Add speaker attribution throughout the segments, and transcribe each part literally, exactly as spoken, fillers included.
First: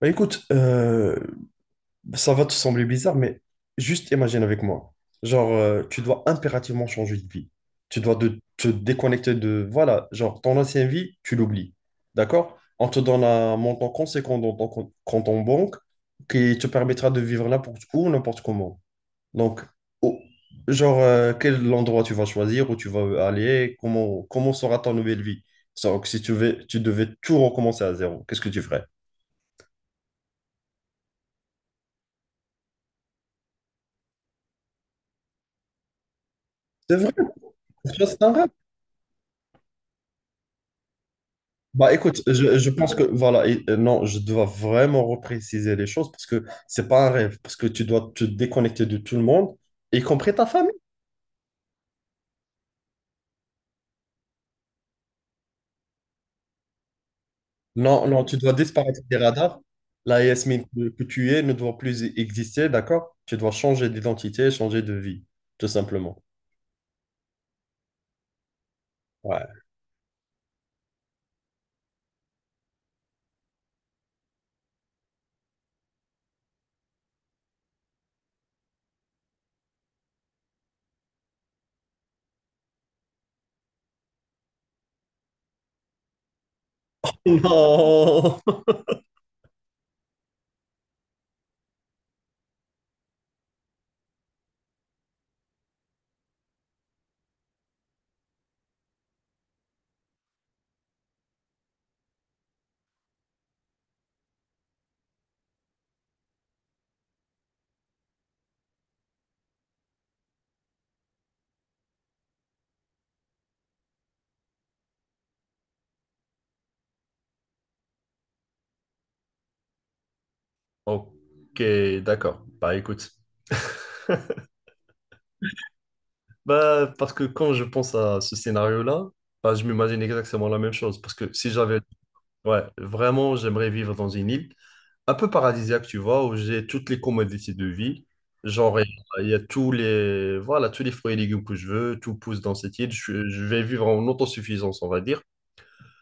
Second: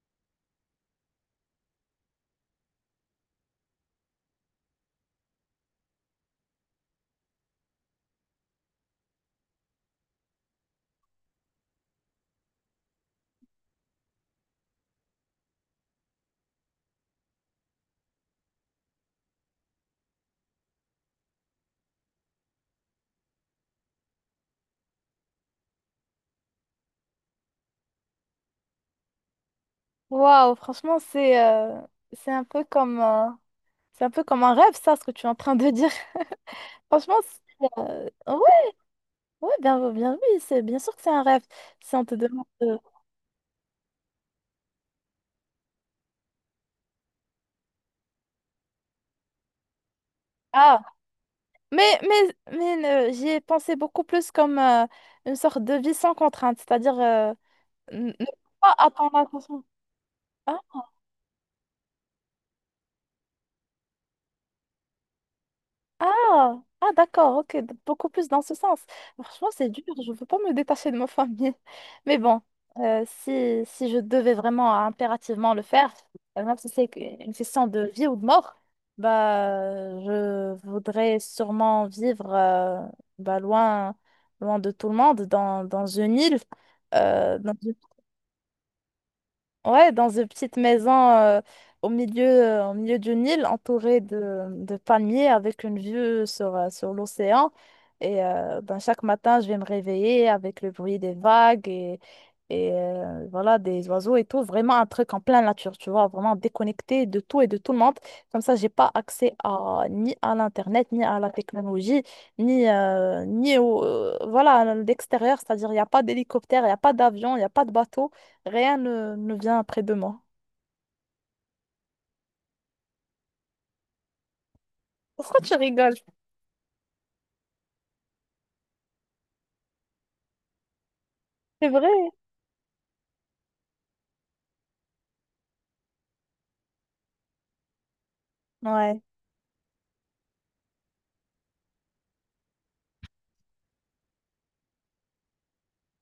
Speaker 1: Bah écoute, euh, ça va te sembler bizarre, mais juste imagine avec moi. Genre, euh, tu dois impérativement changer de vie. Tu dois de- te déconnecter de... Voilà, genre, ton ancienne vie, tu l'oublies. D'accord? On te donne un montant conséquent dans ton com- compte en banque qui te permettra de vivre n'importe où, n'importe comment. Donc, au- genre, euh, quel endroit tu vas choisir, où tu vas aller, comment, comment sera ta nouvelle vie? Donc, si tu veux, tu devais tout recommencer à zéro, qu'est-ce que tu ferais?
Speaker 2: Waouh, franchement, c'est euh, c'est un peu comme euh, c'est un peu comme un rêve, ça, ce que tu es en train de dire.
Speaker 1: C'est vrai,
Speaker 2: Franchement, c'est, euh,
Speaker 1: c'est un rêve.
Speaker 2: ouais, ouais, bien, bien, oui, c'est bien sûr que c'est un rêve.
Speaker 1: Bah
Speaker 2: Si on te
Speaker 1: écoute,
Speaker 2: demande,
Speaker 1: je, je
Speaker 2: de-
Speaker 1: pense que voilà, et- euh, non, je dois vraiment repréciser les choses parce que c'est pas un rêve, parce que tu dois te déconnecter de tout le monde, y compris ta famille.
Speaker 2: ah, mais mais mais euh, j'y ai pensé beaucoup plus comme euh, une sorte de vie sans contrainte, c'est-à-dire euh,
Speaker 1: Non,
Speaker 2: n-
Speaker 1: non,
Speaker 2: ne
Speaker 1: tu dois
Speaker 2: pas
Speaker 1: disparaître des
Speaker 2: attendre
Speaker 1: radars.
Speaker 2: l'attention.
Speaker 1: La Yasmine que, que tu es ne doit plus e-, exister, d'accord? Tu dois changer d'identité, changer de vie, tout simplement.
Speaker 2: Ah, ah d'accord, ok, d- beaucoup plus dans ce sens. Franchement,
Speaker 1: Ouais.
Speaker 2: c'est dur, je ne veux pas me détacher de ma famille. Mais bon, euh, si, si je devais vraiment impérativement le faire, euh, même si c'est que- une question de vie ou de mort, bah, je voudrais sûrement vivre euh, bah, loin, loin de tout le monde, dans, dans une île, euh, dans Ouais, dans une petite maison euh, au milieu, euh, au milieu d'une île entourée de, de palmiers avec une vue sur, euh, sur l'océan. Et euh, ben, chaque matin, je vais me réveiller avec le bruit des vagues et euh, voilà, des oiseaux et tout, vraiment un truc en pleine nature, tu vois, vraiment déconnecté de tout et de tout le monde. Comme ça, j'ai pas accès à, ni à l'Internet, ni à la technologie, ni, euh, ni au, euh, voilà, à l'extérieur, c'est-à-dire il n'y a pas d'hélicoptère, il n'y a pas d'avion, il n'y a pas de bateau, rien ne, ne vient près de moi.
Speaker 1: Non. Ok, d'accord. Bah écoute.
Speaker 2: Pourquoi tu rigoles?
Speaker 1: Bah parce que quand je pense à ce scénario-là, bah, je m'imagine exactement la même chose. Parce que si
Speaker 2: C'est
Speaker 1: j'avais
Speaker 2: vrai?
Speaker 1: ouais, vraiment, j'aimerais vivre dans une île un peu paradisiaque, tu vois, où j'ai toutes les commodités de vie. Genre, il y
Speaker 2: Ouais,
Speaker 1: a il y a tous les, voilà, tous les fruits et légumes que je veux, tout pousse dans cette île. Je, je vais vivre en autosuffisance, on va dire.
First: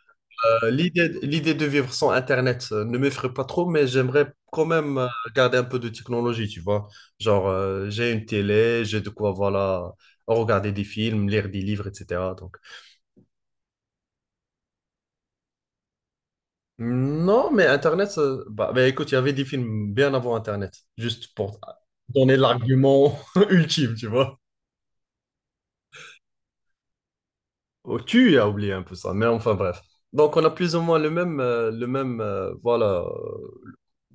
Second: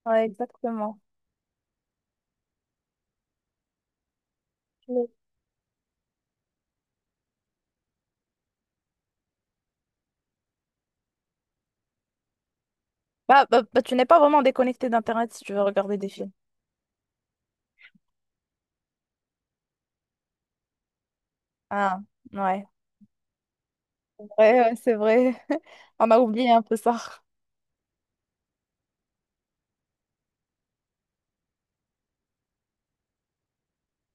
Speaker 2: ouais,
Speaker 1: Euh,
Speaker 2: exactement.
Speaker 1: l'idée, l'idée de vivre sans Internet euh, ne m'effraie pas trop, mais j'aimerais quand même euh,
Speaker 2: Oui.
Speaker 1: garder un peu de technologie, tu vois. Genre, euh, j'ai une télé, j'ai de quoi, voilà, regarder des films, lire des livres, et cetera.
Speaker 2: Bah, bah, bah, tu n'es pas vraiment déconnecté d'Internet si tu veux regarder des films.
Speaker 1: Non, mais Internet, ça- Bah, bah, écoute, il y avait des films bien avant Internet, juste pour
Speaker 2: Ah,
Speaker 1: donner
Speaker 2: ouais,
Speaker 1: l'argument ultime, tu
Speaker 2: ouais,
Speaker 1: vois.
Speaker 2: ouais, c'est vrai. On a oublié un peu ça.
Speaker 1: Oh, tu as oublié un peu ça, mais enfin bref. Donc on a plus ou moins le même, euh, le même, euh, voilà. euh,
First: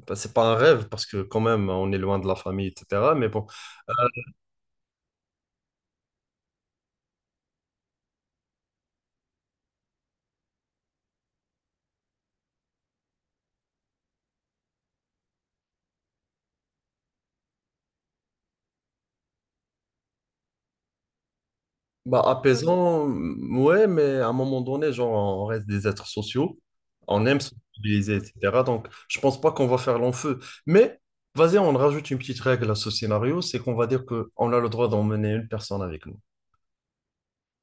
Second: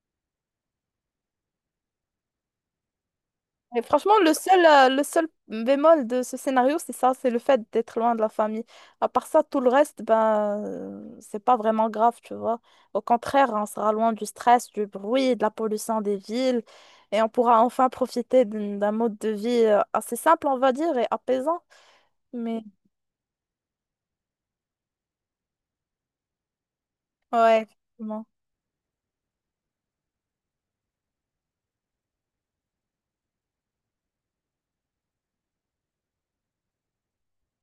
Speaker 1: Bah, c'est pas un rêve parce que quand même on est loin de la famille, et cetera. Mais bon,
Speaker 2: Mais franchement, le seul, euh, le seul bémol de ce scénario, c'est ça, c'est le fait d'être loin de la famille. À part ça, tout le reste, ben, euh, c'est pas vraiment grave, tu vois. Au contraire, on sera loin du stress, du bruit, de la pollution des villes, et on pourra enfin profiter d'un d'un mode de vie euh, assez simple, on va dire, et apaisant.
Speaker 1: bah,
Speaker 2: Mais
Speaker 1: apaisant, mm, ouais, mais à un moment donné, genre, on reste des êtres sociaux, on aime se
Speaker 2: ouais,
Speaker 1: mobiliser,
Speaker 2: effectivement.
Speaker 1: et cetera. Donc, je pense pas qu'on va faire long feu. Mais, vas-y, on rajoute une petite règle à ce scénario, c'est qu'on va dire que on a le droit d'emmener une personne avec nous.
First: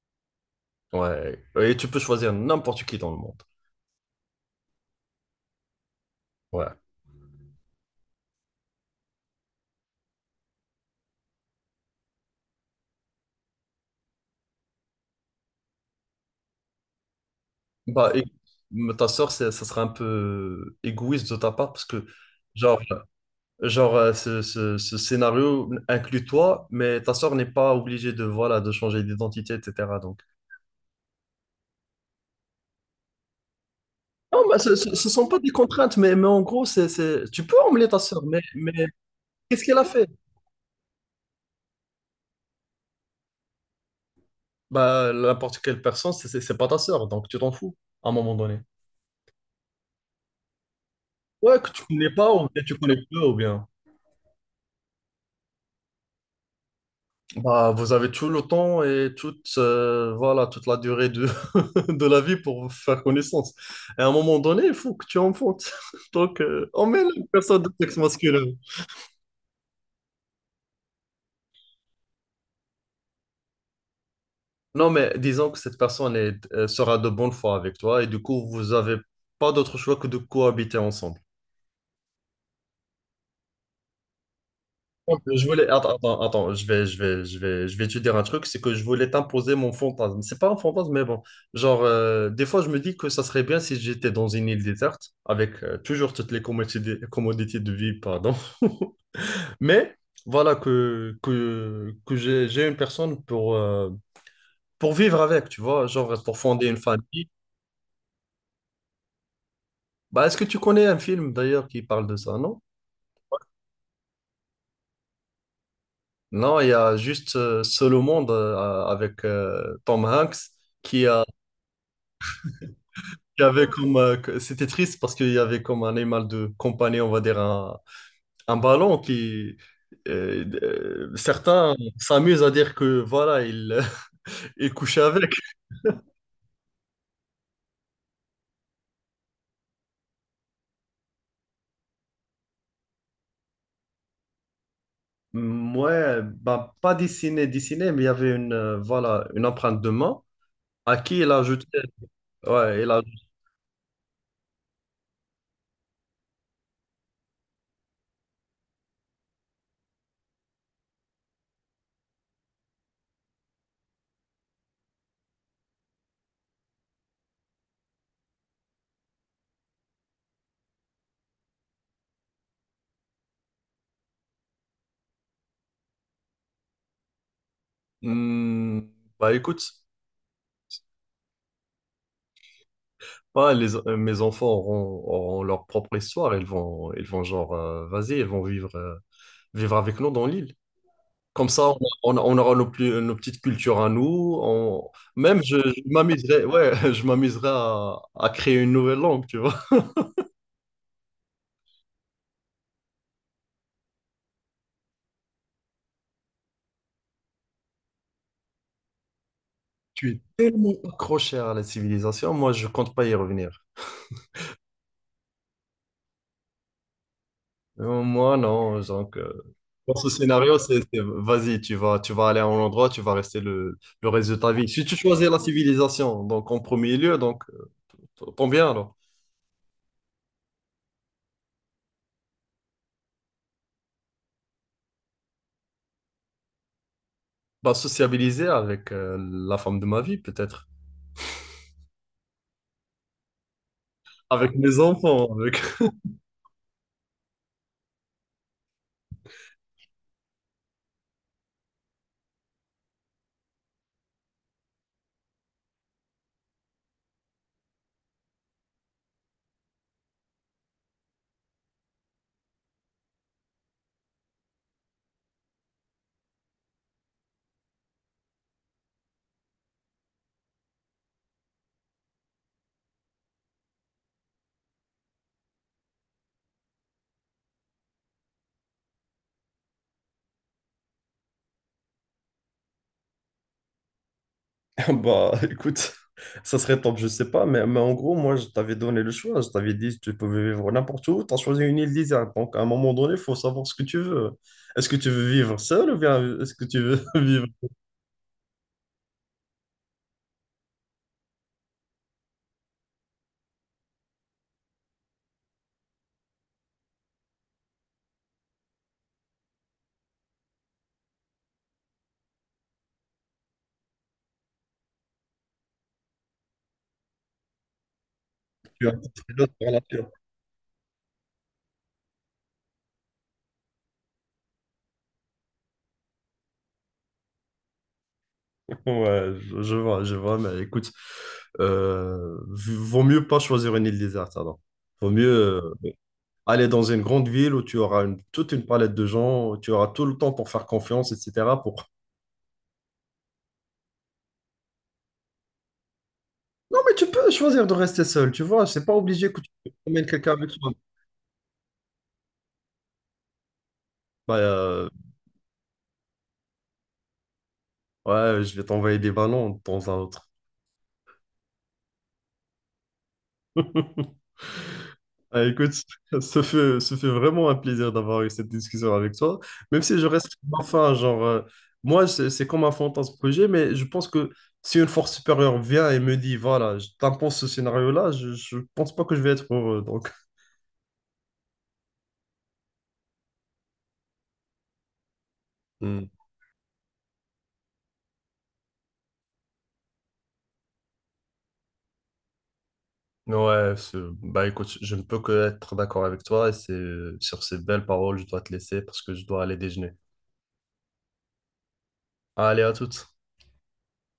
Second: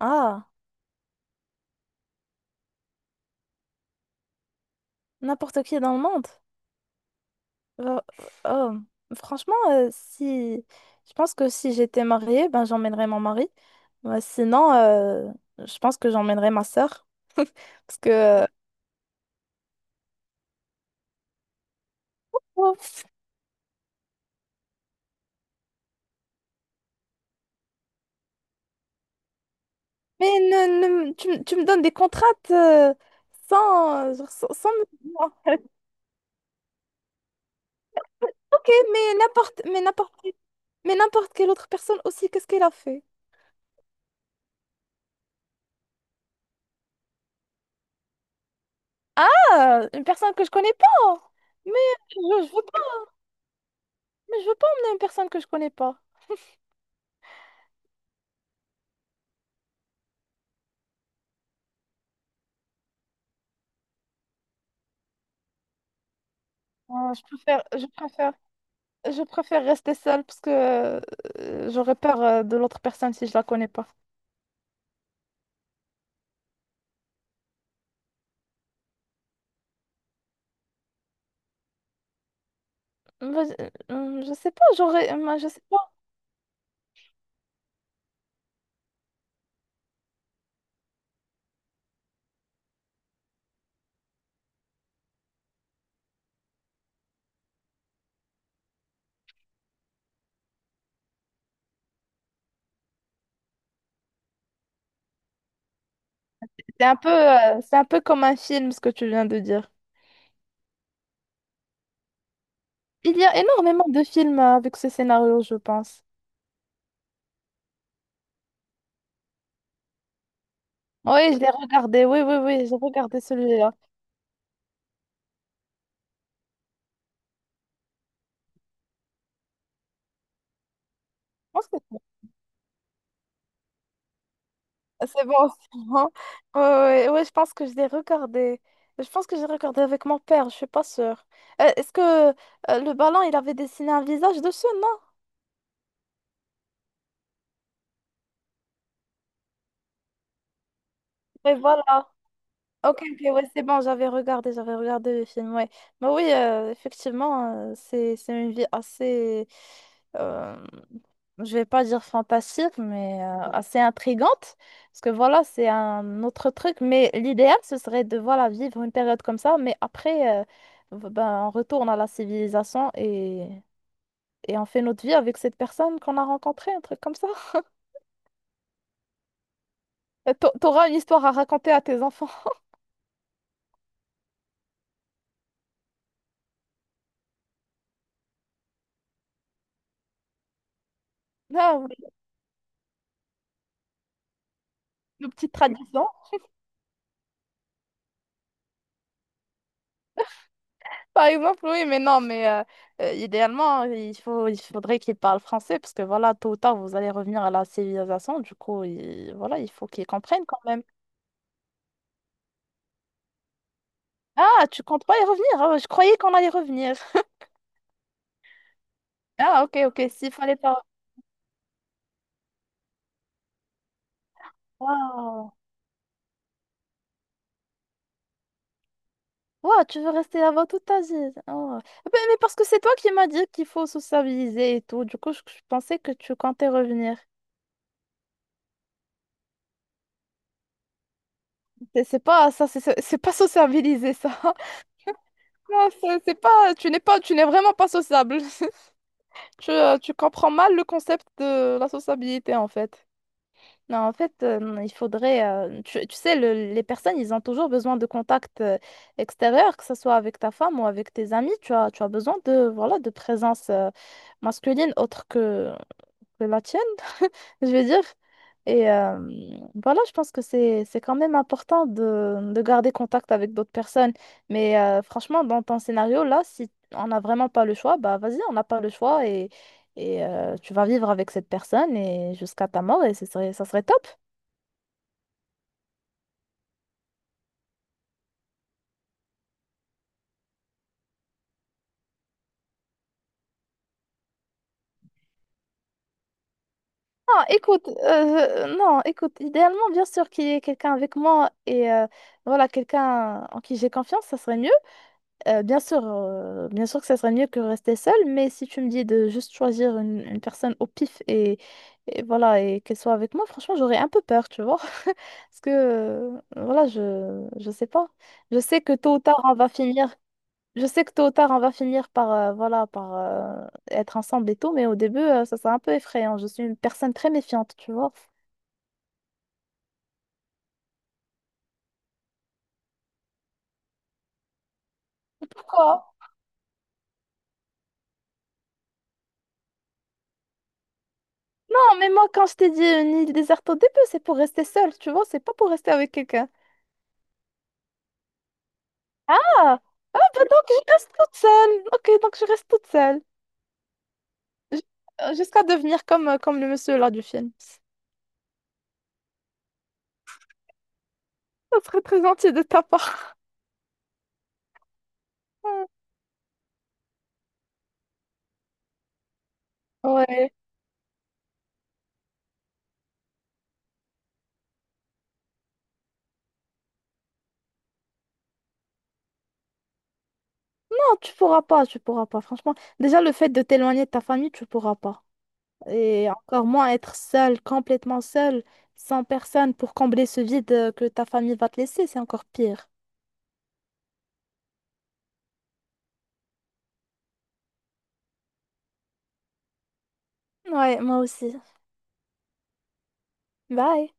Speaker 2: Ah,
Speaker 1: Ouais. Et tu peux choisir n'importe qui dans le monde.
Speaker 2: n'importe qui dans le monde.
Speaker 1: Ouais.
Speaker 2: Oh, oh. Franchement, euh, si je pense que si j'étais mariée, ben j'emmènerais mon mari. Ouais, sinon, euh, je pense que j'emmènerais ma sœur. Parce
Speaker 1: Bah, et,
Speaker 2: que
Speaker 1: mais ta sœur, c'est- ça sera un peu égoïste de ta part parce que,
Speaker 2: oh,
Speaker 1: genre, genre euh, ce, ce- ce scénario inclut toi, mais ta sœur n'est pas obligée de, voilà, de changer d'identité, et cetera.
Speaker 2: mais ne, ne- tu, me tu me donnes des contraintes euh, sans, genre,
Speaker 1: Non,
Speaker 2: sans,
Speaker 1: bah, ce
Speaker 2: sans me
Speaker 1: ne sont pas des
Speaker 2: dire,
Speaker 1: contraintes, mais, mais en gros, c'est, c'est- tu peux emmener ta sœur, mais,
Speaker 2: ok,
Speaker 1: mais
Speaker 2: mais n'importe
Speaker 1: qu'est-ce qu'elle
Speaker 2: mais
Speaker 1: a fait?
Speaker 2: n'importe mais n'importe quelle autre personne aussi, qu'est-ce qu'elle a fait?
Speaker 1: Bah, n'importe quelle personne, c'est c'est- c'est pas ta sœur, donc tu t'en fous à un moment donné.
Speaker 2: Ah, une personne que je connais pas.
Speaker 1: Ouais, que
Speaker 2: Mais
Speaker 1: tu connais
Speaker 2: je,
Speaker 1: pas, ou
Speaker 2: je
Speaker 1: bien
Speaker 2: veux
Speaker 1: tu
Speaker 2: pas,
Speaker 1: connais peu, ou bien.
Speaker 2: mais je veux pas emmener une personne que je connais pas.
Speaker 1: Bah, vous avez tout le temps et toute, euh, voilà, toute la durée de, de la vie pour vous faire connaissance. Et à un moment donné, il faut que tu enfantes. Donc, euh, emmène
Speaker 2: Ah, je
Speaker 1: une personne
Speaker 2: préfère,
Speaker 1: de
Speaker 2: je
Speaker 1: sexe
Speaker 2: préfère.
Speaker 1: masculin.
Speaker 2: Je préfère rester seule parce que euh, j'aurais peur euh, de l'autre personne si je la connais pas.
Speaker 1: Non, mais disons que cette personne est, euh, sera de bonne foi avec toi et du coup, vous avez pas d'autre choix que de cohabiter ensemble.
Speaker 2: Mais, euh, je sais pas, j'aurais, euh, moi,
Speaker 1: Je
Speaker 2: je sais
Speaker 1: voulais,
Speaker 2: pas.
Speaker 1: attends, attends, attends, je vais, je vais, je vais, je vais te dire un truc, c'est que je voulais t'imposer mon fantasme. C'est pas un fantasme, mais bon. Genre, euh, des fois, je me dis que ça serait bien si j'étais dans une île déserte, avec euh, toujours toutes les commodités, commodités de vie, pardon. Mais voilà que, que, que j'ai, j'ai une personne pour, euh, pour vivre avec, tu vois, genre pour fonder une
Speaker 2: C'est un peu,
Speaker 1: famille.
Speaker 2: euh, c'est un peu comme un film ce que tu viens de dire.
Speaker 1: Bah, est-ce que tu connais un film d'ailleurs qui parle de ça, non?
Speaker 2: Il y a énormément de films euh, avec ce scénario, je pense.
Speaker 1: Non, il y a juste euh, Seul au monde euh, avec euh, Tom Hanks qui a
Speaker 2: Oui, je l'ai regardé. Oui, oui, oui, j'ai regardé
Speaker 1: il y avait
Speaker 2: celui-là.
Speaker 1: comme, euh, que- c'était triste parce qu'il y avait comme un animal de compagnie, on va dire un, un ballon qui, euh, euh,
Speaker 2: Je pense
Speaker 1: certains
Speaker 2: que c'est
Speaker 1: s'amusent à dire que voilà, il, il couchait
Speaker 2: c'est
Speaker 1: avec.
Speaker 2: bon. C'est bon. Oui, oui, oui, je pense que je l'ai regardé. Je pense que j'ai regardé avec mon père, je suis pas sûre. Euh, Est-ce que euh, le ballon, il avait dessiné un visage dessus, non?
Speaker 1: Mm, ouais, bah, pas dessiné, dessiné, mais il y avait une, euh, voilà, une empreinte de main à qui il a
Speaker 2: Mais
Speaker 1: jeté.
Speaker 2: voilà.
Speaker 1: Ouais, il
Speaker 2: Ok,
Speaker 1: a.
Speaker 2: ok, ouais, c'est bon, j'avais regardé, j'avais regardé le film, ouais. Mais oui, euh, effectivement, euh, c'est, c'est une vie assez, euh, je vais pas dire fantastique, mais euh, assez intrigante, parce que voilà, c'est un autre truc, mais l'idéal, ce serait de, voilà, vivre une période comme ça, mais après, euh, v- ben, on retourne à la civilisation et, et on fait notre vie avec cette personne qu'on a rencontrée, un truc comme ça.
Speaker 1: Mm, bah écoute,
Speaker 2: Euh, t'a- T'auras une histoire à raconter à tes enfants.
Speaker 1: ouais, les, euh, mes enfants auront, auront leur propre histoire. Ils vont, ils vont genre, euh, vas-y, ils vont vivre, euh, vivre avec nous dans l'île. Comme ça,
Speaker 2: Ah, oui,
Speaker 1: on, on- on aura nos, plus- nos petites cultures à nous. On-
Speaker 2: une
Speaker 1: même,
Speaker 2: petite
Speaker 1: je, je
Speaker 2: tradition.
Speaker 1: m'amuserais, ouais, je m'amuserais à, à créer une nouvelle langue, tu vois.
Speaker 2: Par exemple, oui, mais non, mais euh, euh, idéalement, il faut, il faudrait qu'ils parlent français parce que voilà, tôt ou tard, vous allez revenir à la civilisation. Du coup, il, voilà, il faut qu'ils
Speaker 1: Je suis
Speaker 2: comprennent quand
Speaker 1: tellement
Speaker 2: même.
Speaker 1: accroché à la civilisation, moi, je compte pas y revenir.
Speaker 2: Ah, tu comptes pas y revenir? Ah, je croyais qu'on allait revenir.
Speaker 1: Euh, Moi, non. Donc, euh,
Speaker 2: Ah, ok,
Speaker 1: dans
Speaker 2: ok,
Speaker 1: ce
Speaker 2: s'il fallait
Speaker 1: scénario, c'est,
Speaker 2: pas.
Speaker 1: c'est- vas-y, tu vas, tu vas aller à un endroit, tu vas rester le, le reste de ta vie. Si tu choisis la
Speaker 2: Waouh,
Speaker 1: civilisation, donc en premier lieu, donc, euh, tant bien alors.
Speaker 2: waouh, tu veux rester là-bas toute ta vie. Oh. Ben, mais, parce que c'est toi qui m'as dit qu'il faut sociabiliser et tout. Du coup, je, je pensais que tu comptais revenir.
Speaker 1: Bah, sociabiliser avec euh, la femme de ma vie, peut-être.
Speaker 2: C'est c'est pas ça, c'est c'est pas sociabiliser ça.
Speaker 1: Avec mes enfants, avec...
Speaker 2: Non, c'est c'est pas, tu n'es pas, tu n'es vraiment pas sociable. Tu, euh, tu comprends mal le concept de la sociabilité en fait. Non, en fait, euh, il faudrait. euh, tu, tu sais, le- les personnes, ils ont toujours besoin de contact euh, extérieur, que ce soit avec ta femme ou avec tes amis. Tu as, tu as besoin de, voilà, de présence euh, masculine autre que que la tienne, je veux dire. Et euh, voilà, je pense que c'est c'est quand même important de, de garder contact avec d'autres personnes. Mais euh, franchement, dans ton scénario, là, si on n'a vraiment pas le choix, bah vas-y, on n'a pas le choix et, et euh, tu vas vivre avec cette personne et jusqu'à ta mort et ce serait, ça serait top.
Speaker 1: Bah, écoute, ça serait top, je sais pas, mais, mais en gros, moi, je t'avais donné le choix. Je t'avais dit, tu pouvais vivre n'importe où. Tu as choisi une île déserte. Donc, à un moment donné, il faut savoir ce que tu veux. Est-ce que tu veux vivre seul ou bien est-ce que tu veux
Speaker 2: Ah,
Speaker 1: vivre
Speaker 2: écoute, euh, non, écoute, idéalement, bien sûr qu'il y ait quelqu'un avec moi et euh, voilà, quelqu'un en qui j'ai confiance, ça serait mieux. Euh, bien sûr, euh, bien sûr que ça serait mieux que rester seul, mais si tu me dis de juste choisir une, une personne au pif et, et voilà et qu'elle soit avec moi, franchement, j'aurais un peu peur, tu vois. Parce que euh, voilà, je je sais pas. Je sais
Speaker 1: tu as
Speaker 2: que tôt ou
Speaker 1: une
Speaker 2: tard
Speaker 1: autre
Speaker 2: on va
Speaker 1: relation
Speaker 2: finir. Je sais que tôt ou tard on va finir par euh, voilà par euh, être ensemble et tout, mais au début euh, ça sera un peu effrayant. Je suis une personne très méfiante, tu vois.
Speaker 1: ouais, je, je vois, je vois, mais écoute, euh, v- vaut mieux pas choisir une île déserte alors. Vaut mieux euh,
Speaker 2: Pourquoi?
Speaker 1: aller dans une grande ville où tu auras une- toute une palette de gens, où tu auras tout le temps pour faire confiance, et cetera, pour,
Speaker 2: Non, mais moi quand je t'ai dit une île déserte au début, c'est pour rester seule, tu vois, c'est pas pour rester avec quelqu'un.
Speaker 1: non, mais tu peux choisir de rester seul, tu vois. C'est pas obligé que tu
Speaker 2: Ah,
Speaker 1: emmènes
Speaker 2: Euh,
Speaker 1: quelqu'un avec
Speaker 2: donc,
Speaker 1: toi.
Speaker 2: je reste toute seule. Ok, donc je reste toute seule.
Speaker 1: Bah,
Speaker 2: J-
Speaker 1: euh,
Speaker 2: euh, Jusqu'à devenir comme, euh, comme le monsieur là du film.
Speaker 1: ouais, je vais t'envoyer des ballons de temps à autre.
Speaker 2: Ça serait très gentil de ta part.
Speaker 1: Ah, écoute, ça fait, ça fait vraiment un plaisir d'avoir eu cette discussion avec toi. Même si je reste
Speaker 2: Ouais.
Speaker 1: enfin, genre, euh, moi, c'est c'est comme un fantasme que j'ai, mais je pense que si une force supérieure vient et me dit, voilà, je t'impose ce scénario-là, je, je pense pas que je vais être heureux. Donc,
Speaker 2: Non, tu pourras pas, tu pourras pas. Franchement, déjà le fait de t'éloigner de ta famille, tu pourras pas.
Speaker 1: hmm.
Speaker 2: Et encore moins être seule, complètement seule, sans personne pour combler ce vide euh, que ta famille va te laisser, c'est encore pire.
Speaker 1: Ouais, c'est- Bah écoute, je ne peux que être d'accord avec toi et c'est sur ces belles paroles, je dois te laisser parce que je dois aller déjeuner.
Speaker 2: Ouais, moi aussi.
Speaker 1: Allez, à toutes.
Speaker 2: Bye.